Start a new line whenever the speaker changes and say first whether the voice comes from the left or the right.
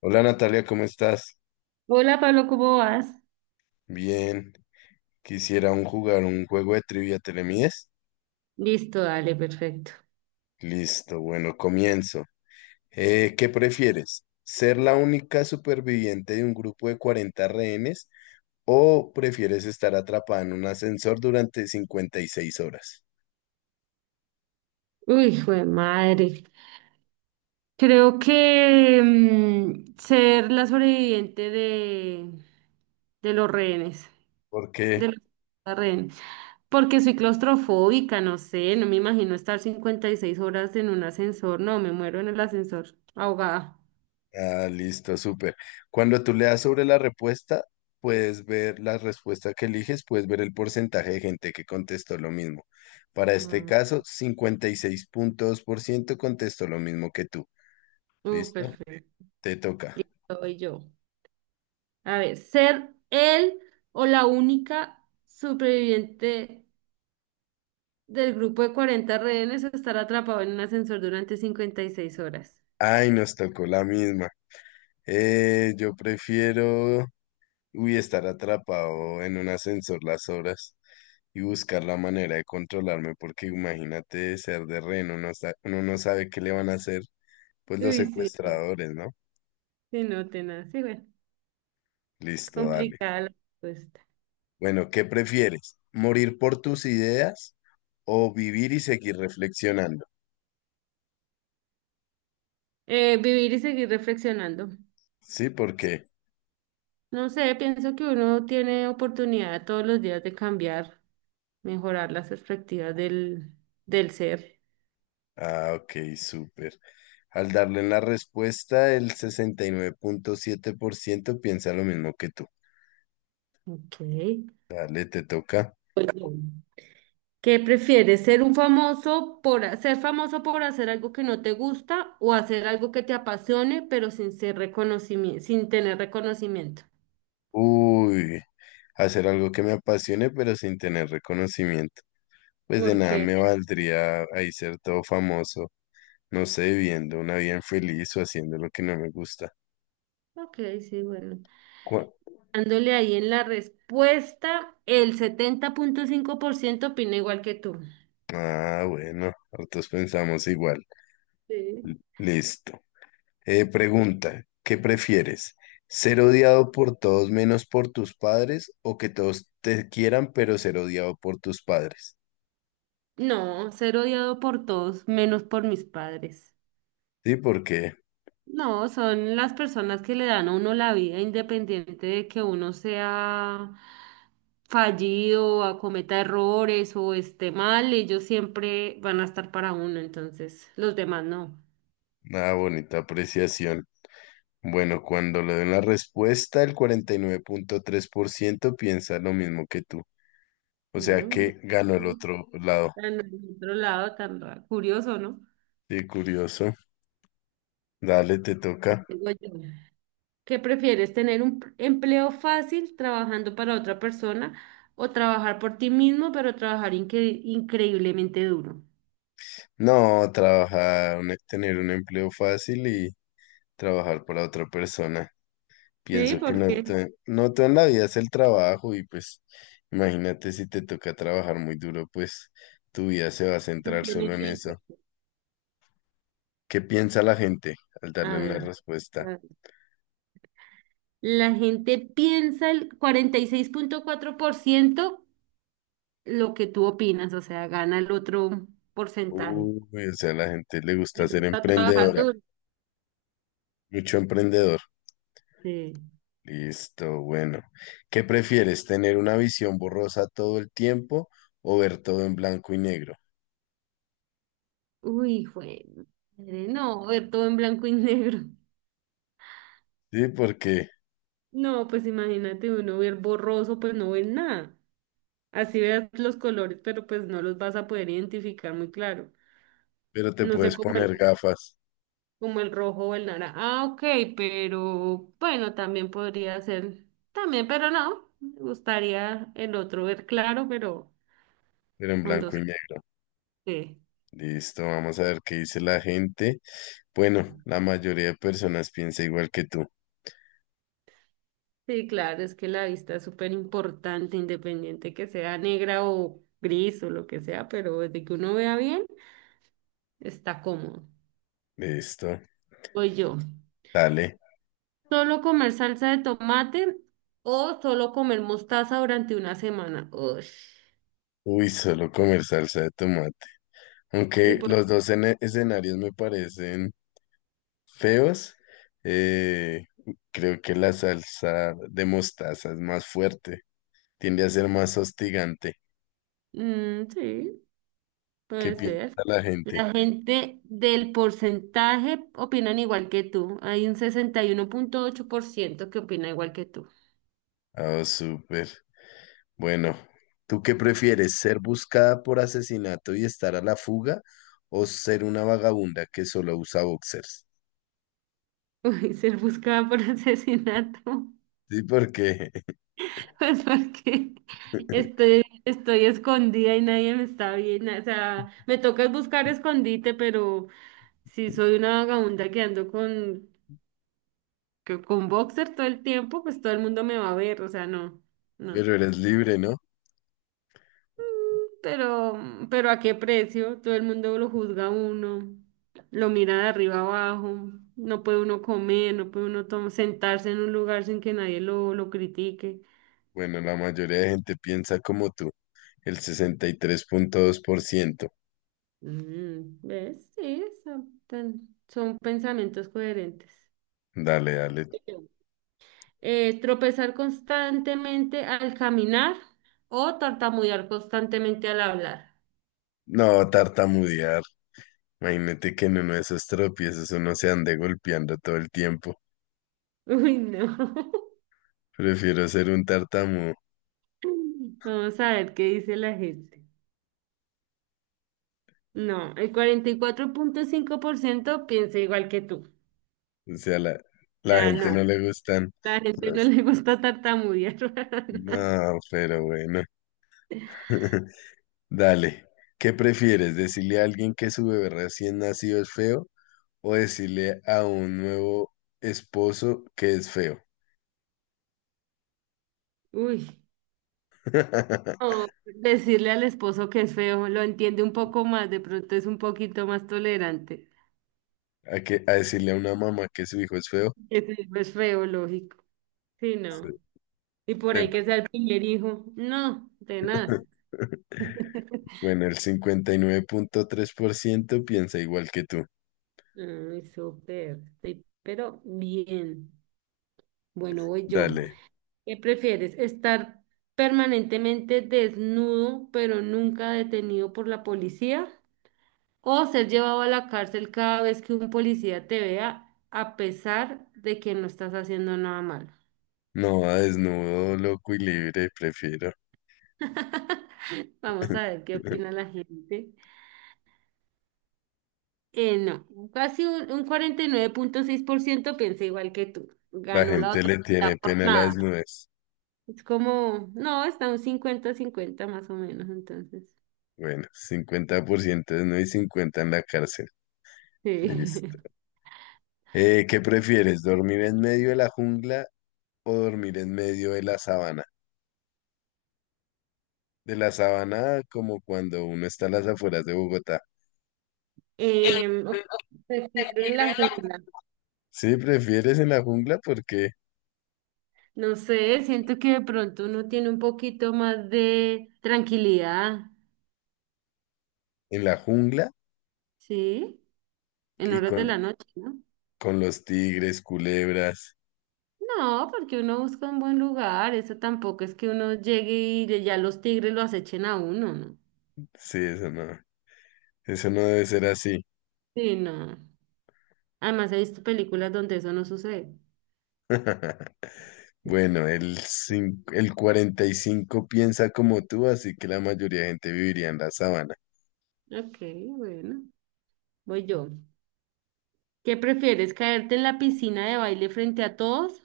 left: Hola Natalia, ¿cómo estás?
right: Hola Pablo, ¿cómo vas?
left: Bien, quisiera jugar un juego de trivia, ¿te le mides?
right: Listo, dale, perfecto.
left: Listo, bueno, comienzo. ¿Qué prefieres? ¿Ser la única superviviente de un grupo de 40 rehenes o prefieres estar atrapada en un ascensor durante 56 horas?
right: Uy, hijo de madre. Creo que ser la sobreviviente de los rehenes,
left: Porque.
right: de los rehenes, porque soy claustrofóbica, no sé, no me imagino estar 56 horas en un ascensor, no, me muero en el ascensor, ahogada.
left: Ah, listo, súper. Cuando tú le das sobre la respuesta, puedes ver la respuesta que eliges, puedes ver el porcentaje de gente que contestó lo mismo. Para este
right: Mm,
left: caso, 56,2% contestó lo mismo que tú.
right: Uh,
left: ¿Listo?
right: perfecto.
left: Te toca.
right: Soy yo. A ver, ser él o la única superviviente del grupo de 40 rehenes a estar atrapado en un ascensor durante 56 horas.
left: Ay, nos tocó la misma. Yo prefiero, uy, estar atrapado en un ascensor las horas y buscar la manera de controlarme, porque imagínate ser de rehén, uno, uno no sabe qué le van a hacer. Pues los
right: Uy, sí, no,
left: secuestradores, ¿no?
right: sí, no, tenaz. Sí, bueno,
left: Listo, dale.
right: complicada la respuesta.
left: Bueno, ¿qué prefieres? ¿Morir por tus ideas o vivir y seguir reflexionando?
right: Vivir y seguir reflexionando.
left: Sí, ¿por qué?
right: No sé, pienso que uno tiene oportunidad todos los días de cambiar, mejorar las perspectivas del ser.
left: Ah, ok, súper. Al darle la respuesta, el 69,7% piensa lo mismo que tú.
right: Ok.
left: Dale, te toca.
right: Pues, bien. ¿Qué prefieres? ¿Ser famoso por hacer algo que no te gusta o hacer algo que te apasione pero sin ser reconocimiento, sin tener reconocimiento?
left: Uy, hacer algo que me apasione, pero sin tener reconocimiento. Pues de nada
right: Porque,
left: me valdría ahí ser todo famoso, no sé, viviendo una vida infeliz o haciendo lo que no me gusta.
right: ok, sí, bueno.
left: Cu-
right: Dándole ahí en la respuesta, el 70,5% opina igual que tú.
left: Ah, bueno, nosotros pensamos igual.
right: Sí.
left: Listo. Pregunta, ¿qué prefieres? ¿Ser odiado por todos menos por tus padres o que todos te quieran pero ser odiado por tus padres?
right: No, ser odiado por todos, menos por mis padres.
left: Sí, porque
right: No, son las personas que le dan a uno la vida, independiente de que uno sea fallido, acometa errores o esté mal, ellos siempre van a estar para uno, entonces los demás no.
left: una bonita apreciación. Bueno, cuando le den la respuesta, el 49,3% piensa lo mismo que tú. O sea
right: Mm,
left: que ganó el otro lado.
right: Tan del otro lado, tan curioso, ¿no?
left: Sí, curioso. Dale, te toca.
right: Digo yo. ¿Qué prefieres, tener empleo fácil trabajando para otra persona o trabajar por ti mismo, pero trabajar increíblemente duro?
left: No, trabajar, tener un empleo fácil y trabajar para otra persona.
right: Sí,
left: Pienso que
right: porque
left: no todo en la vida es el trabajo y pues imagínate si te toca trabajar muy duro, pues tu vida se va a
right: no
left: centrar
right: tiene
left: solo en
right: tiempo.
left: eso. ¿Qué piensa la gente al darle
right: A
left: una
right: ver,
left: respuesta?
right: a- la gente piensa el 46,4%, lo que tú opinas, o sea, gana el otro porcentaje.
left: Uy, o sea, a la gente le
right: Les
left: gusta ser
right: gusta trabajar
left: emprendedora,
right: duro.
left: mucho emprendedor.
right: Sí.
left: Listo, bueno. ¿Qué prefieres, tener una visión borrosa todo el tiempo o ver todo en blanco y negro?
right: Uy, fue. No, ver todo en blanco y negro.
left: Sí, porque,
right: No, pues imagínate uno ver borroso, pues no ver nada. Así veas los colores, pero pues no los vas a poder identificar muy claro.
left: pero te
right: No sé
left: puedes
right: cómo,
left: poner gafas,
right: como el rojo o el naranja. Ah, ok, pero bueno, también podría ser, también, pero no, me gustaría el otro ver claro, pero
left: pero en
right: con
left: blanco
right: dos.
left: y negro.
right: Sí,
left: Listo, vamos a ver qué dice la gente. Bueno, la mayoría de personas piensa igual que tú.
right: sí, claro, es que la vista es súper importante, independiente que sea negra o gris o lo que sea, pero desde que uno vea bien, está cómodo.
left: Listo,
right: Voy yo.
left: dale.
right: ¿Solo comer salsa de tomate o solo comer mostaza durante una semana? Ush.
left: Uy, solo comer salsa de tomate.
right: Sí,
left: Aunque
right: por-
left: los dos escenarios me parecen feos, eh, creo que la salsa de mostaza es más fuerte, tiende a ser más hostigante.
right: Mm, sí,
left: ¿Qué
right: puede
left: piensa
right: ser.
left: la gente?
right: La gente del porcentaje opinan igual que tú. Hay un 61,8% que opina igual que tú.
left: Oh, súper. Bueno, ¿tú qué prefieres? ¿Ser buscada por asesinato y estar a la fuga o ser una vagabunda que solo usa boxers?
right: Uy, ser buscada por asesinato.
left: Sí, porque,
right: Pues porque estoy escondida y nadie me está viendo. O sea, me toca buscar escondite, pero si soy una vagabunda que ando con boxer todo el tiempo, pues todo el mundo me va a ver. O sea, no, no.
left: pero eres libre, ¿no?
right: Pero, pero ¿a qué precio? Todo el mundo lo juzga a uno, lo mira de arriba abajo, no puede uno comer, no puede uno sentarse en un lugar sin que nadie lo critique.
left: Bueno, la mayoría de gente piensa como tú, el 63,2%.
right: ¿Ves? Sí, son pensamientos coherentes.
left: Dale, dale.
right: Tropezar constantemente al caminar o tartamudear constantemente al hablar.
left: No, tartamudear. Imagínate que en uno de esos tropiezos uno se ande golpeando todo el tiempo.
right: Uy, no.
left: Prefiero ser un tartamudo.
right: Vamos a ver qué dice la gente. No, el 44,5% piensa igual que tú.
left: O sea, la,
right: O
left: la
right: sea,
left: gente
right: no,
left: no le gustan
right: la gente no
left: los...
right: le gusta tartamudear.
left: No, pero bueno. Dale, ¿qué prefieres? ¿Decirle a alguien que su bebé recién nacido es feo o decirle a un nuevo esposo que es feo?
right: Uy, no, decirle al esposo que es feo, lo entiende un poco más, de pronto es un poquito más tolerante.
left: ¿A decirle a una mamá que su hijo es feo?
right: Que su es feo, lógico. Sí,
left: Sí.
right: no. Y por ahí
left: Em,
right: que sea el primer hijo. No, tenaz.
left: Bueno, el 59,3% piensa igual que tú.
right: Ay, súper. Sí, pero bien. Bueno, voy yo.
left: Dale,
right: ¿Qué prefieres? ¿Estar permanentemente desnudo pero nunca detenido por la policía? ¿O ser llevado a la cárcel cada vez que un policía te vea a pesar de que no estás haciendo nada malo?
left: no a desnudo, loco y libre, prefiero.
right: Vamos a ver qué opina la gente. No, casi un 49,6% piensa igual que tú.
left: La
right: Ganó la
left: gente
right: otra
left: le tiene
right: mitad por
left: pena a la
right: nada.
left: desnudez.
right: Es como, no, está un 50 cincuenta más o menos, entonces.
left: Bueno, 50% desnudo y 50 en la cárcel.
right: Sí.
left: Listo. ¿Qué prefieres, dormir en medio de la jungla o dormir en medio de la sabana? De la sabana como cuando uno está a las afueras de Bogotá.
right: Ok, prefiero en la jungla.
left: Sí, prefieres en la jungla porque
right: No sé, siento que de pronto uno tiene un poquito más de tranquilidad,
left: en la jungla
right: ¿sí? En
left: y
right: horas de la noche, ¿no?
left: con los tigres, culebras.
right: No, porque uno busca un buen lugar, eso tampoco es que uno llegue y ya los tigres lo acechen a uno, ¿no?
left: Sí, eso no debe ser así.
right: Sí, no. Además he visto películas donde eso no sucede.
left: Bueno, el 45 piensa como tú, así que la mayoría de gente viviría en la sabana.
right: Ok, bueno, voy yo. ¿Qué prefieres, caerte en la piscina de baile frente a todos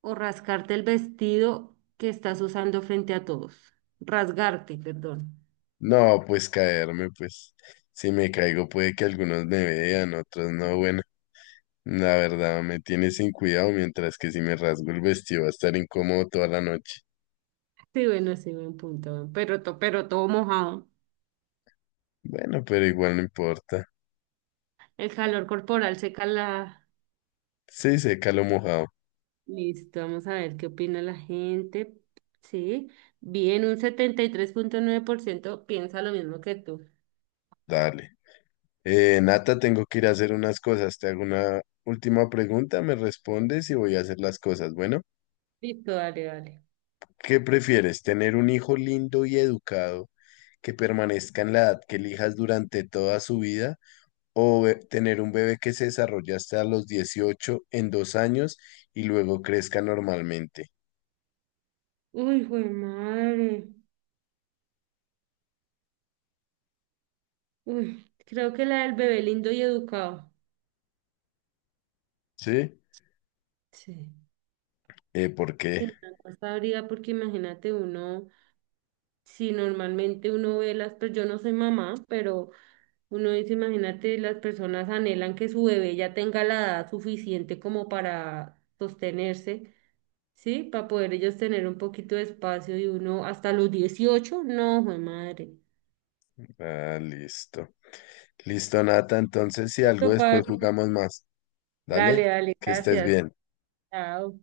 right: o rascarte el vestido que estás usando frente a todos? Rasgarte, perdón.
left: No, pues caerme, pues si me caigo puede que algunos me vean, otros no. Bueno, la verdad me tiene sin cuidado, mientras que si me rasgo el vestido va a estar incómodo toda la noche.
right: Sí, bueno, sí, buen punto. Pero todo mojado.
left: Bueno, pero igual no importa.
right: El calor corporal seca la.
left: Sí, seca lo mojado.
right: Listo, vamos a ver qué opina la gente. Sí, bien, un 73,9% piensa lo mismo que tú.
left: Dale. Nata, tengo que ir a hacer unas cosas. Te hago una última pregunta, me respondes y voy a hacer las cosas. Bueno,
right: Listo, dale, dale.
left: ¿qué prefieres? ¿Tener un hijo lindo y educado que permanezca en la edad que elijas durante toda su vida? O tener un bebé que se desarrolla hasta los 18 en 2 años y luego crezca normalmente.
right: Uy, güey, madre. Uy, creo que la del bebé lindo y educado.
left: ¿Sí?
right: Sí.
left: ¿Por qué?
right: Sí, la encuesta habría porque imagínate uno. Si normalmente uno ve las, pues yo no soy mamá, pero uno dice, imagínate, las personas anhelan que su bebé ya tenga la edad suficiente como para sostenerse, ¿sí? Para poder ellos tener un poquito de espacio y uno hasta los 18 no, jue madre.
left: Ah, listo. Listo, Nata. Entonces, si algo
right: Listo,
left: después
right: Pablo.
left: jugamos más. Dale,
right: Dale, dale,
left: que estés
right: gracias.
left: bien.
right: Chao.